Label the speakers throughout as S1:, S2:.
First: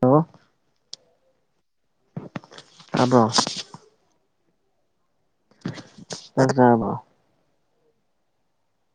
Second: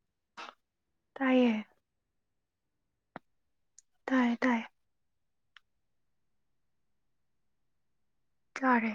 S1: hello
S2: ꯇꯥꯏꯑꯌꯦ
S1: ꯍꯥꯏꯕ꯭ꯔꯣ
S2: ꯇꯥꯏꯌꯦ ꯇꯥꯏꯦ
S1: ꯑꯃ
S2: ꯇꯔꯦ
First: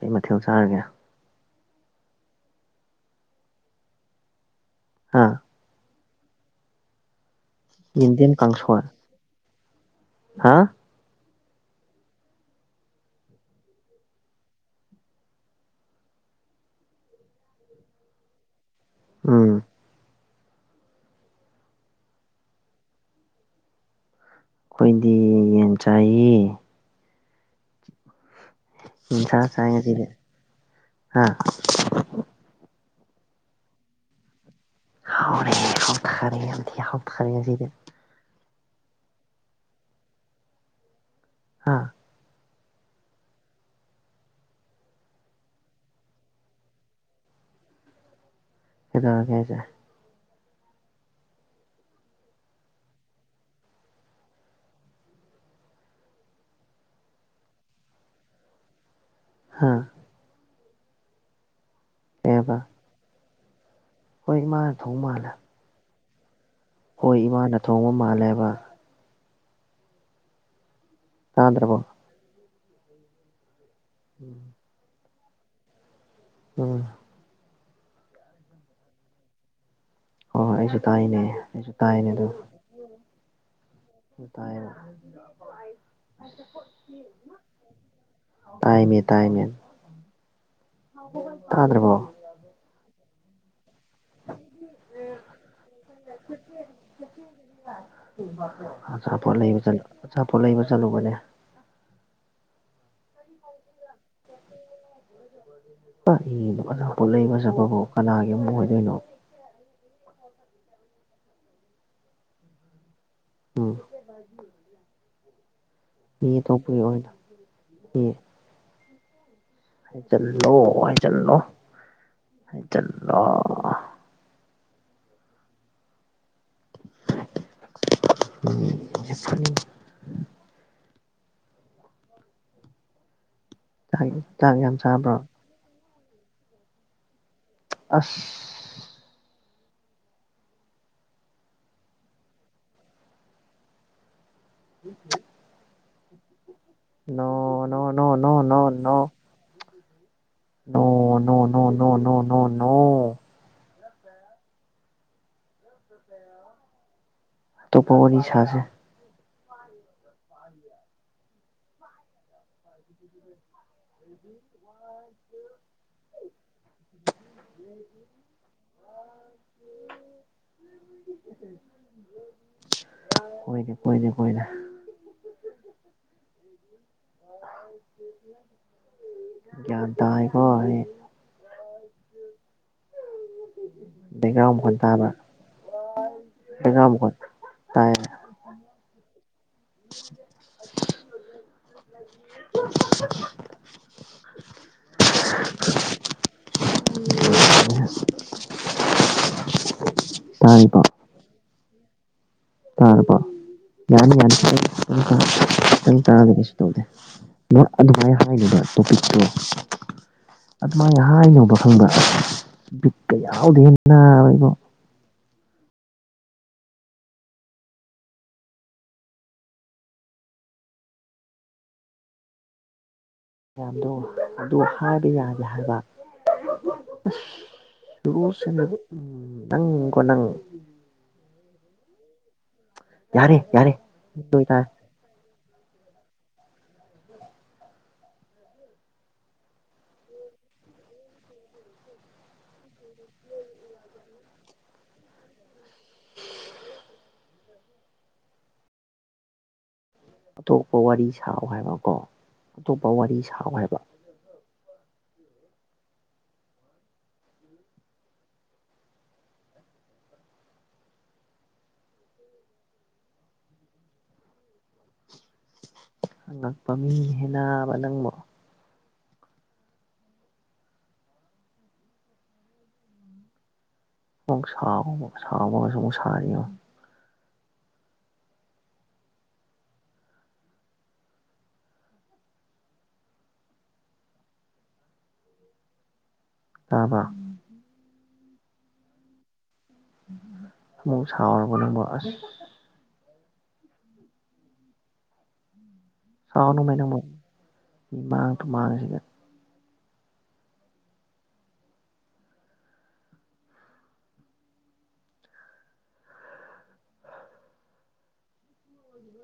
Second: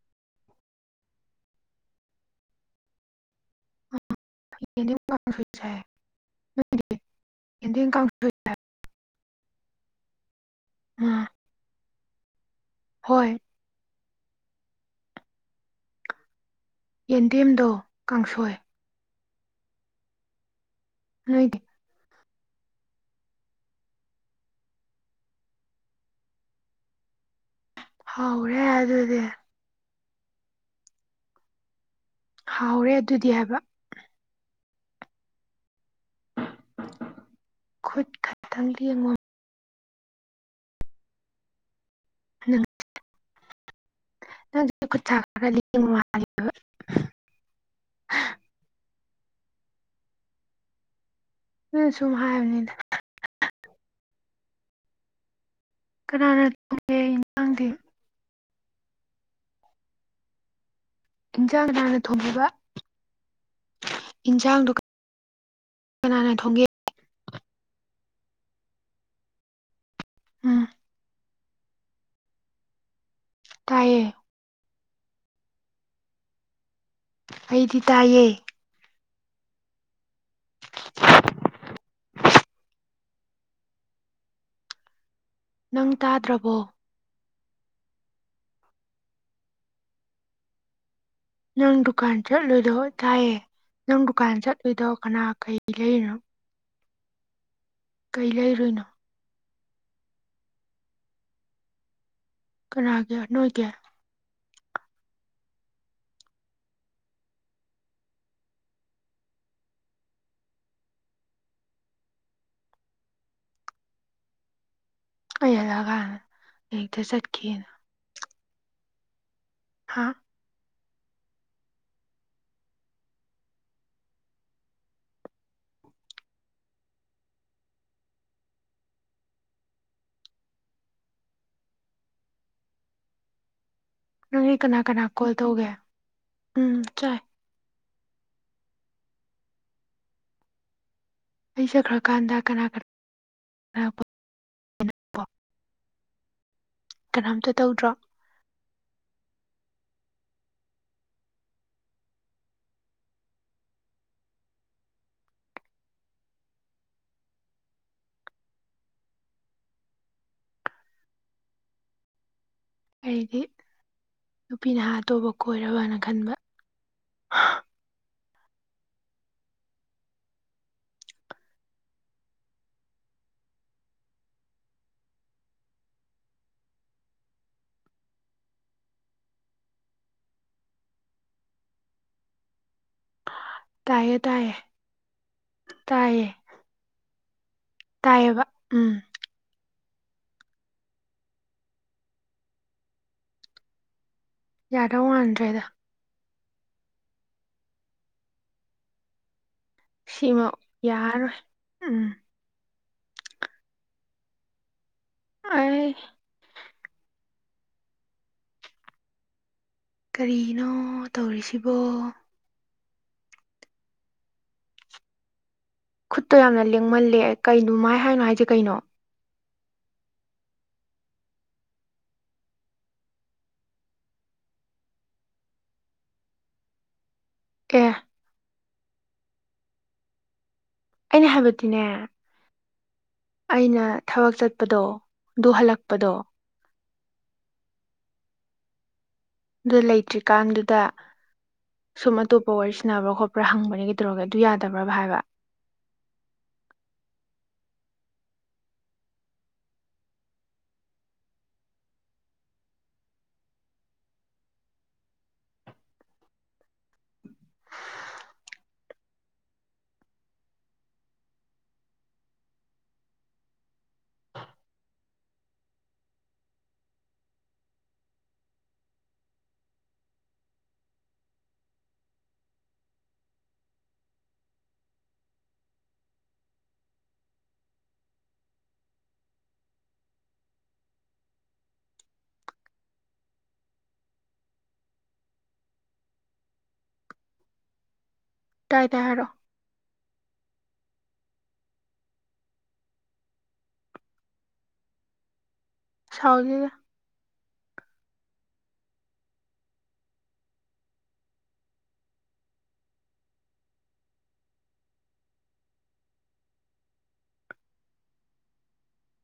S1: ꯑꯩ ꯃꯊꯦꯜ ꯆꯥꯔꯒꯦ ꯍꯥ
S2: [unintelligible] ꯀꯥꯡꯁꯣꯏ
S1: ꯏꯟꯗꯤꯌꯥꯦꯟ ꯀꯁ ꯍꯥ
S2: ꯎꯝ ꯍꯣꯏ ꯌꯦꯟꯗꯦꯝꯗꯣ ꯀꯥꯡꯁꯣꯏ
S1: ꯎꯝ
S2: ꯍꯥꯏꯗꯤ
S1: ꯑꯩꯈꯣꯏꯗꯤ ꯌꯦꯟ ꯆꯥꯏꯌꯦ
S2: ꯍꯧ
S1: ꯁꯥꯏꯒꯗꯤꯔ ꯍꯥꯥ
S2: ꯍꯥꯎꯔꯦ ꯑꯗꯨꯗꯤ ꯍꯥꯏꯕ
S1: ꯍꯥꯎꯦ ꯍ ꯈꯔꯦꯗꯤꯌꯥ ꯍꯈꯔꯦꯁꯤꯗ
S2: ꯈꯨꯠ ꯈꯛꯇꯪ ꯌꯦꯡꯉꯣ
S1: ꯍꯥ
S2: ꯅꯪ [unintelligible]
S1: ꯍꯗꯉ ꯀꯦꯁꯦ
S2: ꯅꯣꯏ ꯁꯨꯝ ꯍꯥꯏꯕꯅꯤꯗ ꯀꯅꯥꯅ ꯇꯧꯒꯦ ꯌꯦꯟꯁꯥꯡꯗꯤ
S1: ꯍꯥꯥ
S2: ꯏꯟꯁꯥꯡ ꯅꯥꯅ ꯊꯣꯡꯕꯤꯕ
S1: ꯀꯩꯑꯕ ꯍꯣꯏ ꯏꯃꯥꯅ ꯊꯣꯡ ꯃꯥꯜꯂ
S2: ꯀꯅꯥꯅ ꯊꯣꯡꯒꯦ
S1: ꯍꯣꯏ ꯏꯃꯥꯅ ꯊꯣꯡꯕ ꯃꯥꯜꯂꯦꯕ
S2: ꯑ
S1: ꯀꯥꯗ꯭ꯔꯕꯣ
S2: ꯇꯥꯏꯌꯦ
S1: ꯎꯝ ꯎꯝ
S2: ꯑꯩꯗꯤ ꯇꯥꯏꯌꯦ
S1: ꯍꯣꯏ ꯍꯣꯏ ꯑꯩꯁꯨ ꯇꯥꯏꯅꯦ ꯑꯩꯁꯨ ꯇꯥꯏꯅꯦ ꯑꯗꯨ ꯑ ꯇꯥꯏꯅ
S2: ꯅꯪ ꯇꯥꯗ꯭ꯔꯕꯣ
S1: ꯇꯥꯏꯃꯦ ꯇꯃꯦ ꯍ
S2: ꯅꯪ ꯗꯨꯀꯥꯟ ꯆꯠꯂꯣꯏꯗꯣ ꯇꯥꯏꯌꯦ ꯅꯪ ꯗꯨꯀꯥꯟ ꯆꯠꯂꯨꯗꯣ ꯀꯅꯥ ꯀꯩ ꯂꯩꯔꯤꯅꯣ ꯀꯩ ꯂꯩꯔꯨꯏꯅꯣ
S1: ꯑꯆꯥꯄꯣꯠ ꯂꯩꯕꯂ ꯑꯆꯥꯄꯣꯠ ꯂꯩꯕ ꯆꯠꯂꯨꯕꯅꯦ
S2: ꯀꯅꯥꯒꯤ ꯅꯣꯏꯒꯤ
S1: ꯄ ꯏꯅꯣ ꯐꯖ ꯄꯠꯂꯛꯏ ꯐꯖꯕꯕꯨ ꯀꯅꯥꯒꯤ ꯑꯃꯨꯛ ꯑꯣꯏꯗꯣꯏꯅꯣ ꯎꯝ
S2: ꯀ ꯌꯥꯂꯒ
S1: ꯃꯤ ꯑꯇꯣꯞꯄꯒꯤ ꯑꯣꯏꯅ ꯌꯦ
S2: ꯍꯥ
S1: ꯍꯥꯏꯖꯜꯂꯣ ꯍꯥꯏꯖꯟꯂꯣ ꯍꯥꯏꯖꯜꯂꯣ [unintelligible] ꯆꯥꯛ ꯆꯥꯛ
S2: ꯅꯪꯒꯤ
S1: ꯌꯥꯝ
S2: ꯀꯅꯥ ꯀꯅꯥ
S1: ꯆꯥꯕ꯭ꯔꯣ
S2: ꯀꯣꯜ ꯇꯧꯒꯦ ꯎꯝ ꯆꯥꯏ
S1: ꯑꯁ
S2: ꯑꯩ ꯆꯠꯈ꯭ꯔ ꯀꯥꯟꯗ ꯀꯅꯥ ꯀꯅꯥ
S1: ꯎꯝ
S2: ꯀꯅꯥꯝꯇ ꯇꯧꯗ꯭ꯔꯣ
S1: [unintelligible] [unintelligible] [inaudible] ꯑꯇꯣꯞꯄ ꯋꯥꯔꯤ ꯁꯥꯥꯁꯦ
S2: ꯑꯩꯗꯤ ꯅꯨꯄꯤ ꯅꯍꯥ ꯑꯇꯣꯕ ꯀꯣꯏꯔꯕꯅ ꯈꯟꯕ
S1: [inaudible] [inaudible] [inaudible] ꯀꯣꯏꯗꯦ ꯀꯣꯏꯗꯦ ꯀꯣꯏ [unintelligible] ꯒꯌ꯭ꯥꯟ ꯇꯥꯏꯀꯦ [unintelligible]
S2: ꯇꯥꯏꯌꯦ ꯇꯥꯏꯌꯦ
S1: [unintelligible] ꯇꯕ
S2: ꯇꯥꯏꯌꯦ
S1: [unintelligible] ꯃꯣꯈꯣꯟ ꯇꯥꯏ
S2: [unintelligible] ꯎꯝ
S1: [inaudible]
S2: ꯌꯥꯗꯧ ꯋꯥꯥꯟꯗ꯭ꯔꯦꯗ ꯁꯤꯃ
S1: ꯇꯥꯔꯤꯕꯣ
S2: ꯌꯥꯔꯣꯏ ꯎꯝ
S1: ꯇꯔꯕꯣ [unintelligible]
S2: ꯑꯩ
S1: [unintelligible] ꯑꯗꯨꯃꯥꯏꯅ ꯍꯥꯏꯅꯦꯕ ꯇꯣꯄꯤꯛꯇꯣ
S2: ꯀꯔꯤꯅꯣ
S1: ꯑꯗꯨꯃꯥꯏꯅ ꯍꯥꯏꯅꯧꯕ
S2: ꯇꯧꯔꯤꯁꯤꯕꯣ
S1: ꯈꯪꯕ ꯕꯤꯛꯀ ꯌꯥꯎꯗꯦꯟꯅ ꯏꯕꯣ
S2: ꯈꯨꯠꯇ ꯌꯥꯝꯅ ꯂꯦꯡꯃꯜꯂꯦ ꯀꯩꯅꯣꯃꯥꯏ ꯍꯥꯏꯅꯣ ꯍꯥꯏꯁꯦ ꯀꯩꯅꯣ
S1: ꯃꯌꯥꯝꯗꯣ ꯑꯗꯨ ꯍꯥꯏꯕ ꯌꯥꯒꯦ ꯍꯥꯏꯕ ꯑꯁ
S2: [unintelligible]
S1: [unintelligible] ꯅꯪꯒꯣꯅꯪ
S2: ꯑꯩꯅ ꯍꯥꯏꯕꯗꯤꯅꯦ
S1: ꯌꯥꯔꯦ ꯌꯥꯔꯦ
S2: ꯑꯩꯅ ꯊꯕꯛ
S1: ꯑꯗꯨ ꯑꯣꯏꯇꯥꯔꯦ
S2: ꯆꯠꯄꯗꯣ ꯑꯗꯨ ꯍꯜꯂꯛꯄꯗꯣ ꯑꯗꯨ ꯂꯩꯇ꯭ꯔꯤꯀꯥꯟꯗꯨꯗ ꯁꯨꯝ ꯑꯇꯣꯞꯄ ꯋꯥꯔꯤ ꯁꯅꯕ꯭ꯔꯥ ꯈꯣꯠꯄ꯭ꯔꯥ ꯍꯪꯕꯅꯤ ꯀꯩꯗꯧꯔꯒ ꯑꯗꯨ ꯌꯥꯗꯕ꯭ꯔꯥꯕ ꯍꯥꯏꯕ
S1: [inaudible] ꯑꯇꯣꯞꯄ ꯋꯥꯔꯤ ꯁꯥꯎ ꯍꯥꯏꯕꯀꯣ ꯑꯇꯣꯞꯄ ꯋꯥꯔꯤ ꯁꯥꯎ ꯍꯥꯏꯕ ꯑꯉꯛꯄ ꯃꯤ ꯍꯦꯟꯅꯥꯕ ꯅꯪꯕꯨ ꯑꯃꯨꯛ ꯁꯥꯕ ꯑꯃꯨꯛ ꯁꯥꯕꯒꯁꯨ ꯑꯃꯨꯛ ꯁꯥꯔꯤꯌꯣ ꯇꯥꯕ
S2: ꯇꯥꯏ ꯇꯥꯏ ꯍꯥꯏꯔꯣ
S1: ꯑꯃꯛ ꯁꯥꯎꯔꯕ ꯅꯪꯕꫭ ꯑꯁ
S2: ꯁꯥꯎꯗꯦꯗ
S1: [unintelligible] ꯃꯤꯃꯥꯡ ꯇꯨꯃꯥꯡꯁꯤꯗ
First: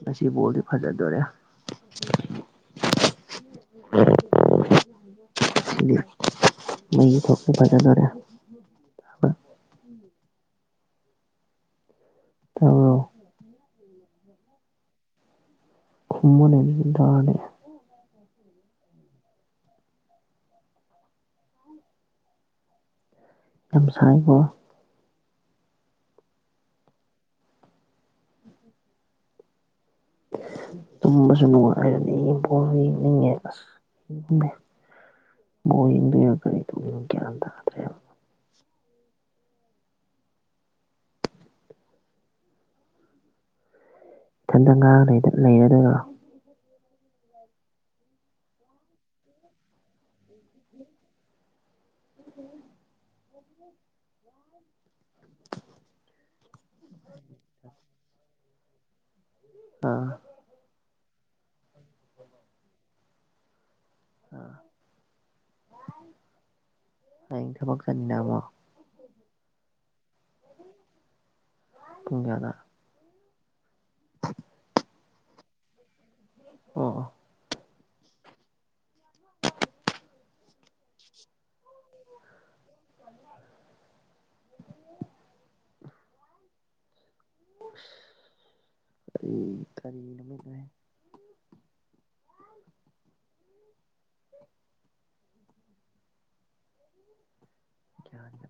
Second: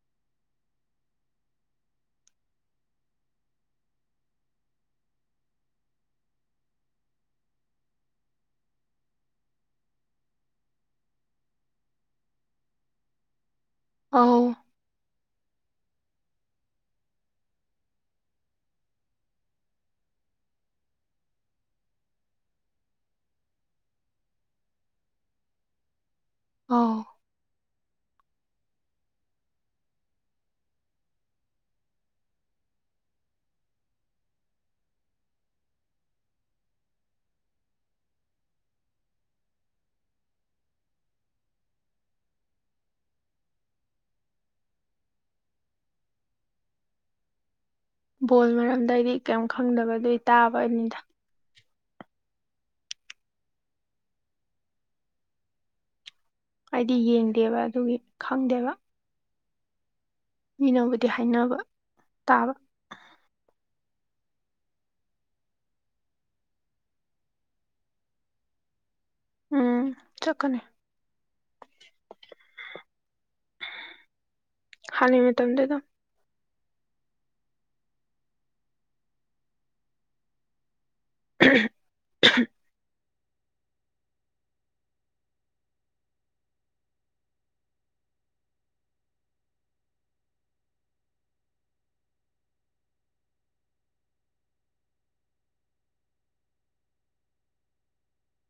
S1: ꯉꯁꯤ ꯕꯣꯜꯗꯤ ꯐꯖꯗꯣꯔꯦ [unintelligible] ꯃꯩ ꯊꯣꯛꯄ ꯐꯖꯗꯔꯦ ꯇꯥꯕꯔꯣ
S2: ꯑꯥꯎ
S1: ꯈꯨꯝꯃꯨꯅꯦ [unintelligible] ꯌꯥꯝ ꯁꯥꯏꯀꯣ
S2: ꯑꯥꯎ
S1: ꯇꯨꯝꯕꯁꯨ ꯅꯨꯡꯉꯥꯏꯔꯥꯅꯤ ꯕꯣꯜ ꯌꯦꯡꯅꯤꯡꯉꯦ ꯑꯁ ꯕꯣꯜ ꯌꯦꯡꯗꯨꯏꯔꯥ ꯀꯔꯤ [unintelligible] ꯒ꯭ꯌꯥꯟ ꯇꯥꯗ꯭ꯔꯦꯕ ꯏꯊꯟꯇ ꯉꯥꯡꯂꯩꯗ ꯂꯩꯔꯗꯣꯏꯔꯣ
S2: ꯕꯣꯜ ꯃꯔꯝꯗ ꯑꯩꯗꯤ ꯀꯩꯝ ꯈꯪꯗꯕꯗꯨ ꯇꯥꯕꯅꯤꯗ ꯑꯩꯗꯤ ꯌꯦꯡꯗꯦꯕ ꯑꯗꯨꯒꯤ ꯈꯪꯗꯦꯕ
S1: ꯑꯥ
S2: [unintelligible] ꯕꯨꯗꯤ ꯍꯥꯏꯅꯕ ꯇꯥꯕ
S1: ꯑ ꯍꯌꯦꯡ ꯊꯕꯛ ꯆꯠꯅꯤꯡꯉꯕꯣ
S2: ꯎꯝ ꯆꯀꯅꯤ
S1: ꯇꯨꯡꯌꯥꯗꯅ
S2: ꯍꯥꯟꯅ ꯃꯇꯝꯗꯨ ꯑꯗꯨ
S1: ꯑꯣ ꯑ
S2: ꯎ
S1: ꯀ ꯀꯔꯤꯅꯃꯤꯦ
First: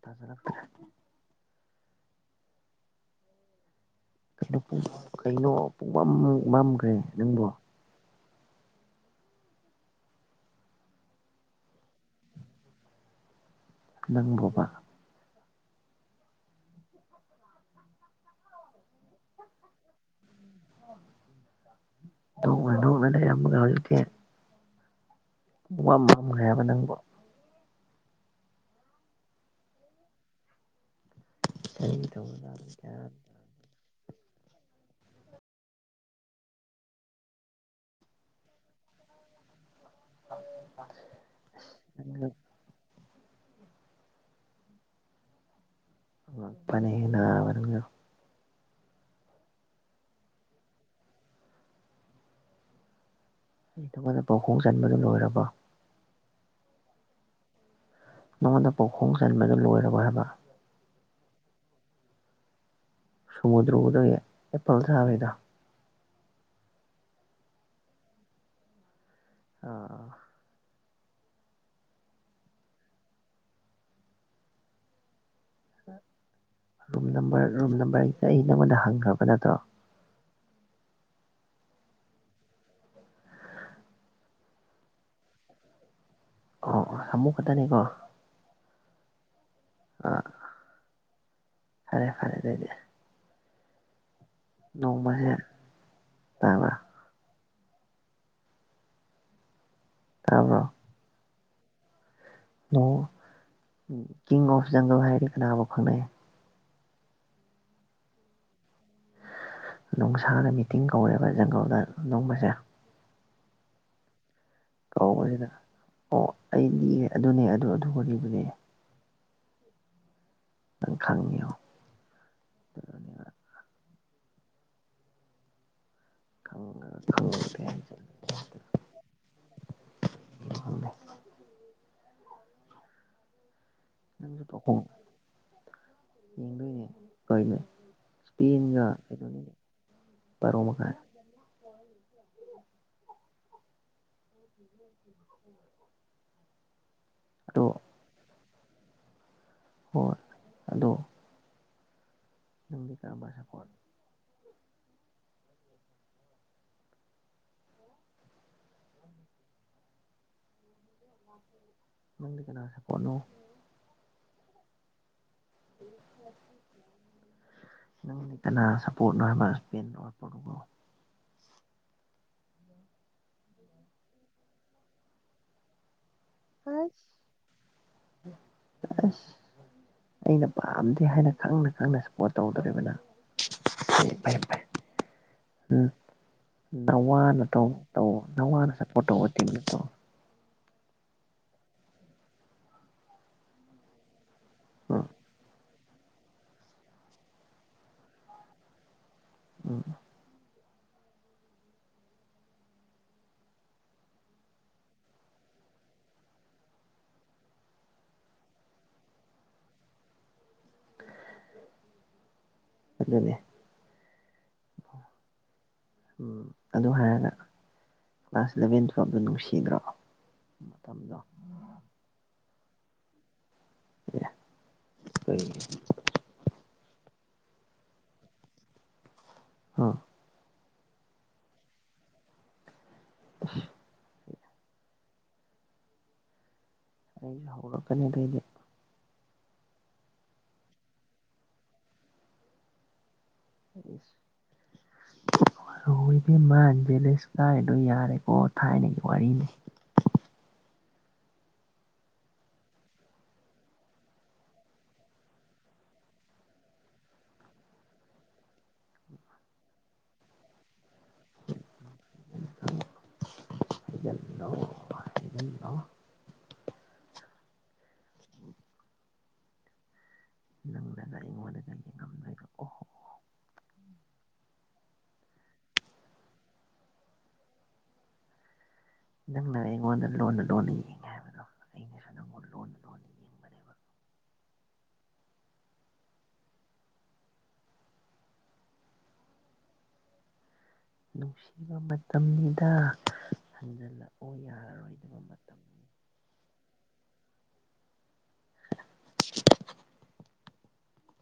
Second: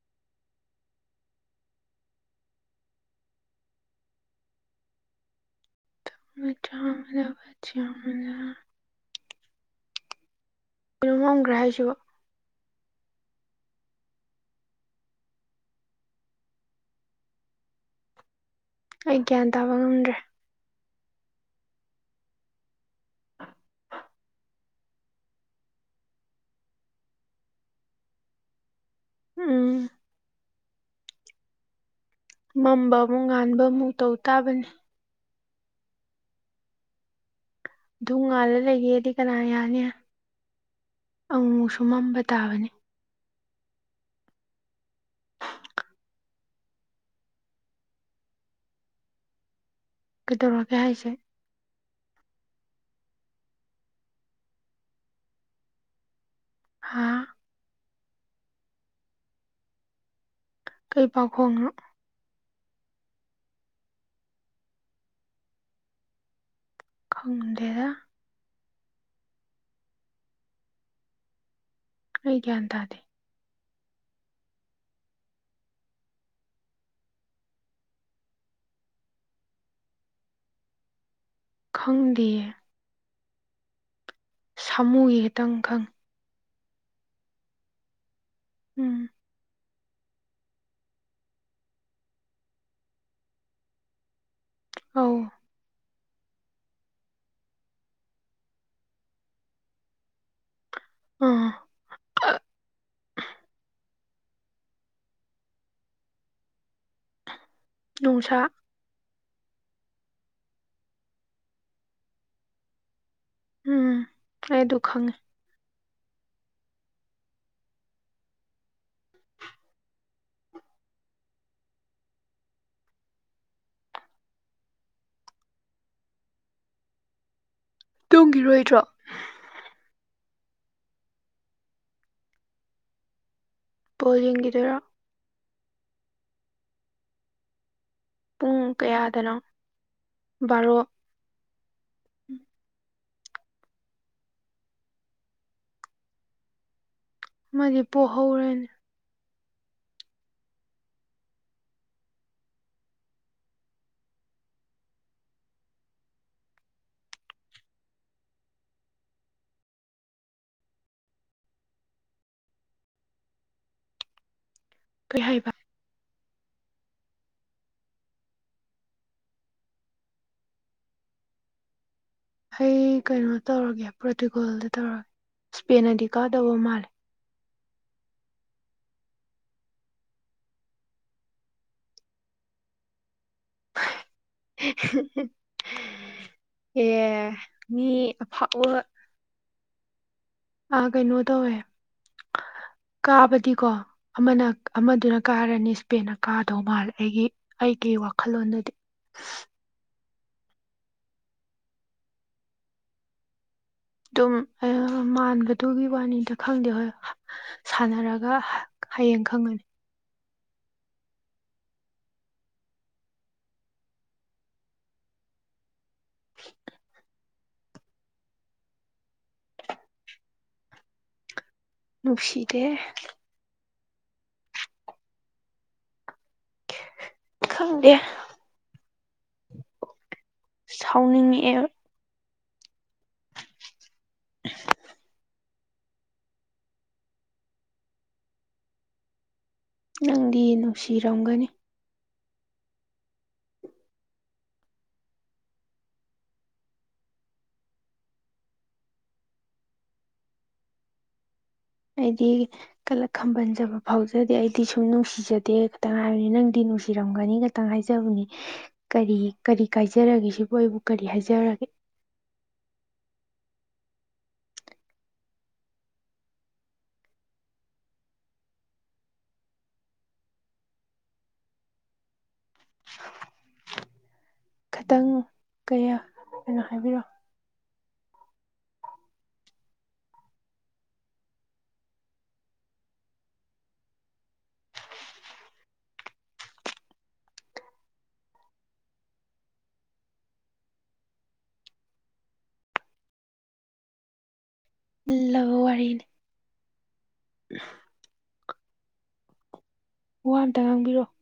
S1: ꯊꯖꯔꯛꯦ ꯀꯩꯅꯣ ꯀꯩꯅꯣ ꯄꯨꯡꯝ ꯃꯝꯈ꯭ꯔꯦ ꯅꯪꯕꯣ
S2: ꯌꯥꯝꯕꯅ ꯀꯩꯅꯣ ꯉꯝꯈ꯭ꯔꯦ ꯍꯥꯏꯁꯤ
S1: ꯅꯪꯕꯣꯕ
S2: ꯑꯩ ꯒ꯭ꯌꯥꯟ ꯇꯥꯕ ꯉꯝꯗ꯭ꯔꯦ
S1: ꯅꯣꯡꯉ ꯅꯣꯡ ꯃꯅꯦ ꯌꯥꯝ ꯑꯃꯒ ꯍꯧꯀꯦ ꯄ ꯑꯃ ꯑꯃ ꯉ ꯍꯥꯏꯌꯦꯕ ꯅꯪꯕꯣ
S2: ꯎꯝ
S1: ꯀ ꯇꯧꯕ
S2: ꯃꯝꯕ ꯑꯃꯨꯛ ꯉꯥꯟꯕ ꯑꯃꯨꯛ ꯇꯧ ꯇꯥꯕꯅꯤ ꯑꯗꯨ ꯉꯥꯜꯂ ꯂꯩꯒꯦꯗꯤ ꯀꯅꯥ ꯌꯥꯅꯤ ꯑꯃꯨꯛꯁꯨ ꯃꯝꯕ
S1: ꯅꯪꯒ
S2: ꯇꯥꯕꯅꯦ
S1: ꯄꯅꯦꯅ ꯑꯣꯏꯔ
S2: ꯀꯩꯗꯧꯔꯛꯒꯦ ꯍꯥꯏꯁꯦ
S1: ꯑꯩ ꯊꯧꯒꯅ ꯄ ꯍꯣꯡ ꯆꯟꯕꯗꯨ ꯂꯣꯏꯔꯕ
S2: ꯍꯥꯥ
S1: ꯃꯉꯣꯟꯗ ꯄꯥꯎꯈꯣꯡ ꯆꯟꯕꯗꯨ ꯂꯣꯏꯔꯔꯣꯏ ꯍꯥꯏꯕ
S2: ꯀꯩ ꯄꯥꯈꯣꯡꯉꯅꯣ
S1: ꯁꯨꯃꯨꯗ꯭ꯔ ꯎꯗ ꯑꯦꯄꯜ ꯁꯥꯕꯩꯗꯣ
S2: ꯈꯪꯗꯦꯗ
S1: ꯑꯥ
S2: ꯑꯩ ꯒ꯭ꯌꯥꯟ ꯇꯥꯗꯦ
S1: ꯔꯨꯝ ꯅꯝꯕꯔ ꯔꯨꯝ ꯅꯝꯕꯔꯁꯦ ꯑꯩ ꯅꯪꯉꯣꯟꯗ ꯍꯪꯈ꯭ꯔꯕ ꯅꯠꯇ꯭ꯔꯣ
S2: ꯈꯪꯗꯦꯌꯦ ꯁꯥꯃꯨꯒꯤ ꯈꯤꯇꯪ ꯈꯪꯉꯤ
S1: ꯑꯣ ꯑꯣ ꯁꯃꯨ ꯀꯗꯅꯤꯀꯣ
S2: ꯎꯝ
S1: ꯑꯥ ꯐꯔꯦ ꯐꯔꯦ ꯑꯗꯨꯗꯤ
S2: ꯑꯧ
S1: ꯅꯣꯡꯃꯁꯦ ꯇꯥꯕ꯭ꯔ ꯇꯥꯔꯕ
S2: ꯑ
S1: ꯑꯣ ꯀꯤꯡꯗꯝ ꯑꯣꯐ ꯖꯪꯒꯜ ꯍꯥꯏꯗꯤ ꯀꯅꯥꯐꯥꯎ ꯈꯪꯅꯩꯌꯦ
S2: ꯅꯨꯡꯁꯥ
S1: ꯅꯨꯡꯁꯥꯅ ꯃꯤꯇꯤꯡ ꯀꯧꯋꯦꯕ ꯖꯪꯒꯜꯗ ꯅꯣꯡꯕꯁꯦ
S2: ꯎꯝ ꯑꯩ ꯑꯗꯨ ꯈꯪꯉꯦ
S1: ꯀꯁꯤꯗꯅ ꯑꯣ ꯑꯩ ꯂꯤꯔꯦ ꯑꯗꯨꯅꯦ ꯑꯗꯨ ꯑꯗꯨꯒ ꯂꯤꯕꯅꯦ ꯅ ꯊꯅꯤ ꯊꯦ
S2: ꯇꯨꯡꯒꯤꯔꯣꯏꯗ꯭ꯔꯣ
S1: ꯈꯪꯗꯦ
S2: ꯕꯣꯜ
S1: ꯅꯪꯁꯨ
S2: ꯌꯦꯡꯒꯤꯗꯣꯏꯔꯣ
S1: ꯄꯥꯎꯈꯨꯝ ꯌꯦꯡꯗꯣꯏꯅꯦ ꯀꯣꯏꯅꯦ
S2: ꯄꯨꯡ
S1: ꯏꯁꯄꯦꯟꯒ
S2: ꯀꯌꯥꯗꯅꯣ
S1: ꯀꯩꯗꯧꯅꯤꯅꯦ ꯄꯔꯣ
S2: ꯕꯥꯔꯣ
S1: ꯃꯈꯥꯏ ꯎ
S2: ꯑꯃꯗꯤ ꯄꯣꯛꯍꯧꯔꯅꯤ
S1: ꯍꯣꯏ ꯑꯗꯣ ꯅꯪꯒꯤ ꯀꯔꯝꯕꯁꯥ ꯀꯣꯠ ꯅꯪꯗꯤ ꯀꯅꯥ ꯁꯄꯣꯠꯅꯣ
S2: ꯀꯩ ꯍꯥꯏꯕ
S1: ꯎ ꯅꯪ ꯂꯩꯇꯅ ꯁꯞꯄꯣꯔꯠ ꯑꯣꯏꯕ ꯍꯁꯄꯦꯟ ꯑꯣꯠꯄꯗꯨꯕꯨ
S2: ꯑꯩ ꯀꯩꯅꯣ ꯇꯧꯔꯒꯦ ꯄ꯭ꯔꯣꯔꯇꯨꯒꯜꯗ ꯇꯧꯔꯒꯦ ꯏꯁꯄꯦꯟ ꯑꯗꯤ ꯀꯥꯗꯕ ꯃꯥꯜꯂꯦ
S1: ꯑ ꯑꯩꯅ ꯄꯥꯝꯗꯦ ꯍꯥꯏꯅ ꯈꯪꯅ ꯈꯪꯅ ꯁꯞꯄꯣꯔꯠ ꯇꯧꯗꯣꯔꯤꯕꯅ ꯎꯝ
S2: [unintelligible] ꯑꯦ
S1: ꯅꯋꯥꯅ ꯇꯧ
S2: ꯃꯤ
S1: ꯇꯧ ꯅꯋꯥꯅ
S2: ꯑꯐꯥꯎꯕ
S1: ꯆꯠꯄꯣ ꯇꯧ ꯇꯤꯠꯇꯣ
S2: ꯑ ꯀꯩꯅꯣ ꯇꯧꯋꯦ ꯀꯥꯕꯗꯤꯀꯣ ꯑꯃꯅ
S1: ꯎꯝ
S2: ꯑꯃꯗꯨꯅ ꯀꯥꯔꯅꯤ ꯏꯁꯄꯦꯟꯅ ꯀꯥꯗꯧ ꯃꯥꯜꯂꯦ ꯑꯩꯒꯤ ꯑꯩꯒꯤ ꯋꯥꯈꯜꯂꯣꯟꯗꯗꯤ
S1: ꯎꯝ
S2: ꯑꯗꯨꯝ ꯃꯥꯟꯒꯗꯨꯒꯤ ꯋꯥꯅꯤꯗ ꯈꯪꯗꯦ ꯍꯣꯏ ꯁꯥꯟꯅꯔꯒ ꯍꯌꯦꯡ ꯈꯪꯒꯅꯤ
S1: ꯑꯗꯨꯖꯅꯦ ꯎꯝ ꯑꯗꯨ ꯍꯥꯏꯔꯒ ꯀ꯭ꯂꯥꯁ ꯏꯂꯚꯦꯟ ꯇꯨꯋꯦꯜꯕꯇꯣ ꯅꯨꯡꯁꯤꯗ꯭ꯔꯣ ꯃꯇꯝꯗꯣ
S2: ꯅꯨꯁꯤꯗꯦ
S1: [unintelligible]
S2: ꯈꯪꯗꯦ
S1: ꯑꯥ
S2: ꯁꯥꯎꯅꯤꯡꯉꯑ
S1: ꯎ
S2: ꯎ
S1: ꯑꯩꯁꯨ ꯍꯧꯔꯛꯀꯅꯤꯗꯩꯗꯤ
S2: ꯅꯪꯗꯤ ꯅꯨꯡꯁꯤꯔꯝꯒꯅꯤ
S1: ꯑ ꯗꯤꯃ ꯂꯤꯁ ꯀꯥꯏꯗꯣ ꯌꯥꯔꯦꯀꯣ ꯊꯥꯏꯅꯒꯤ ꯋꯥꯔꯤꯅꯤ
S2: ꯍꯥꯏꯗꯤ ꯀꯂ ꯈꯝꯕꯟꯖꯕ ꯐꯥꯎꯖꯗꯦ ꯑꯩꯗꯤ ꯁꯨꯝ ꯅꯨꯡꯁꯤꯖꯗꯦ ꯈꯤꯇꯪ ꯍꯥꯏꯕꯅꯤ ꯅꯪꯗꯤ ꯅꯨꯡꯁꯤꯔꯝꯒꯅꯤꯒ ꯈꯤꯇꯪ ꯍꯥꯏꯖꯕꯅꯤ ꯀꯔꯤ ꯀꯔꯤ ꯀꯥꯏꯖꯔꯒꯦ ꯁꯤꯕꯨ ꯑꯩꯕꯨ ꯀꯔꯤ ꯍꯥꯏꯖꯔꯒꯦ
S1: ꯏꯅꯣ ꯏꯅꯣ ꯅꯪꯗꯅ ꯑꯩꯉꯣꯟꯗꯒ ꯌꯦꯡꯉꯝꯗꯣꯏꯗꯣ ꯑꯣꯍꯣ
S2: ꯈꯤꯇꯪ ꯀꯌꯥ ꯀꯩꯅꯣ ꯍꯥꯏꯕꯤꯔꯣꯑꯣ
S1: ꯅꯪꯅ ꯑꯩꯉꯣꯟꯅ ꯂꯣꯟ ꯂꯣꯟꯅ ꯍꯥꯏꯕꯗꯣ ꯑꯩꯅꯁꯨ ꯅꯪꯉꯣꯟꯗ ꯂꯣꯟꯅ ꯂꯣꯟꯅ ꯌꯦꯡꯕꯅꯦꯕ ꯅꯨꯡꯁꯤꯕ ꯃꯇꯝꯅꯤꯗ ꯍꯟꯖꯜꯂꯛꯎ ꯌꯥꯔꯔꯣꯏ
S2: ꯂ ꯋꯥꯔꯤꯅꯤ ꯎ ꯋꯥ ꯑꯝꯇ ꯉꯥꯡꯕꯤꯔꯛꯑꯣ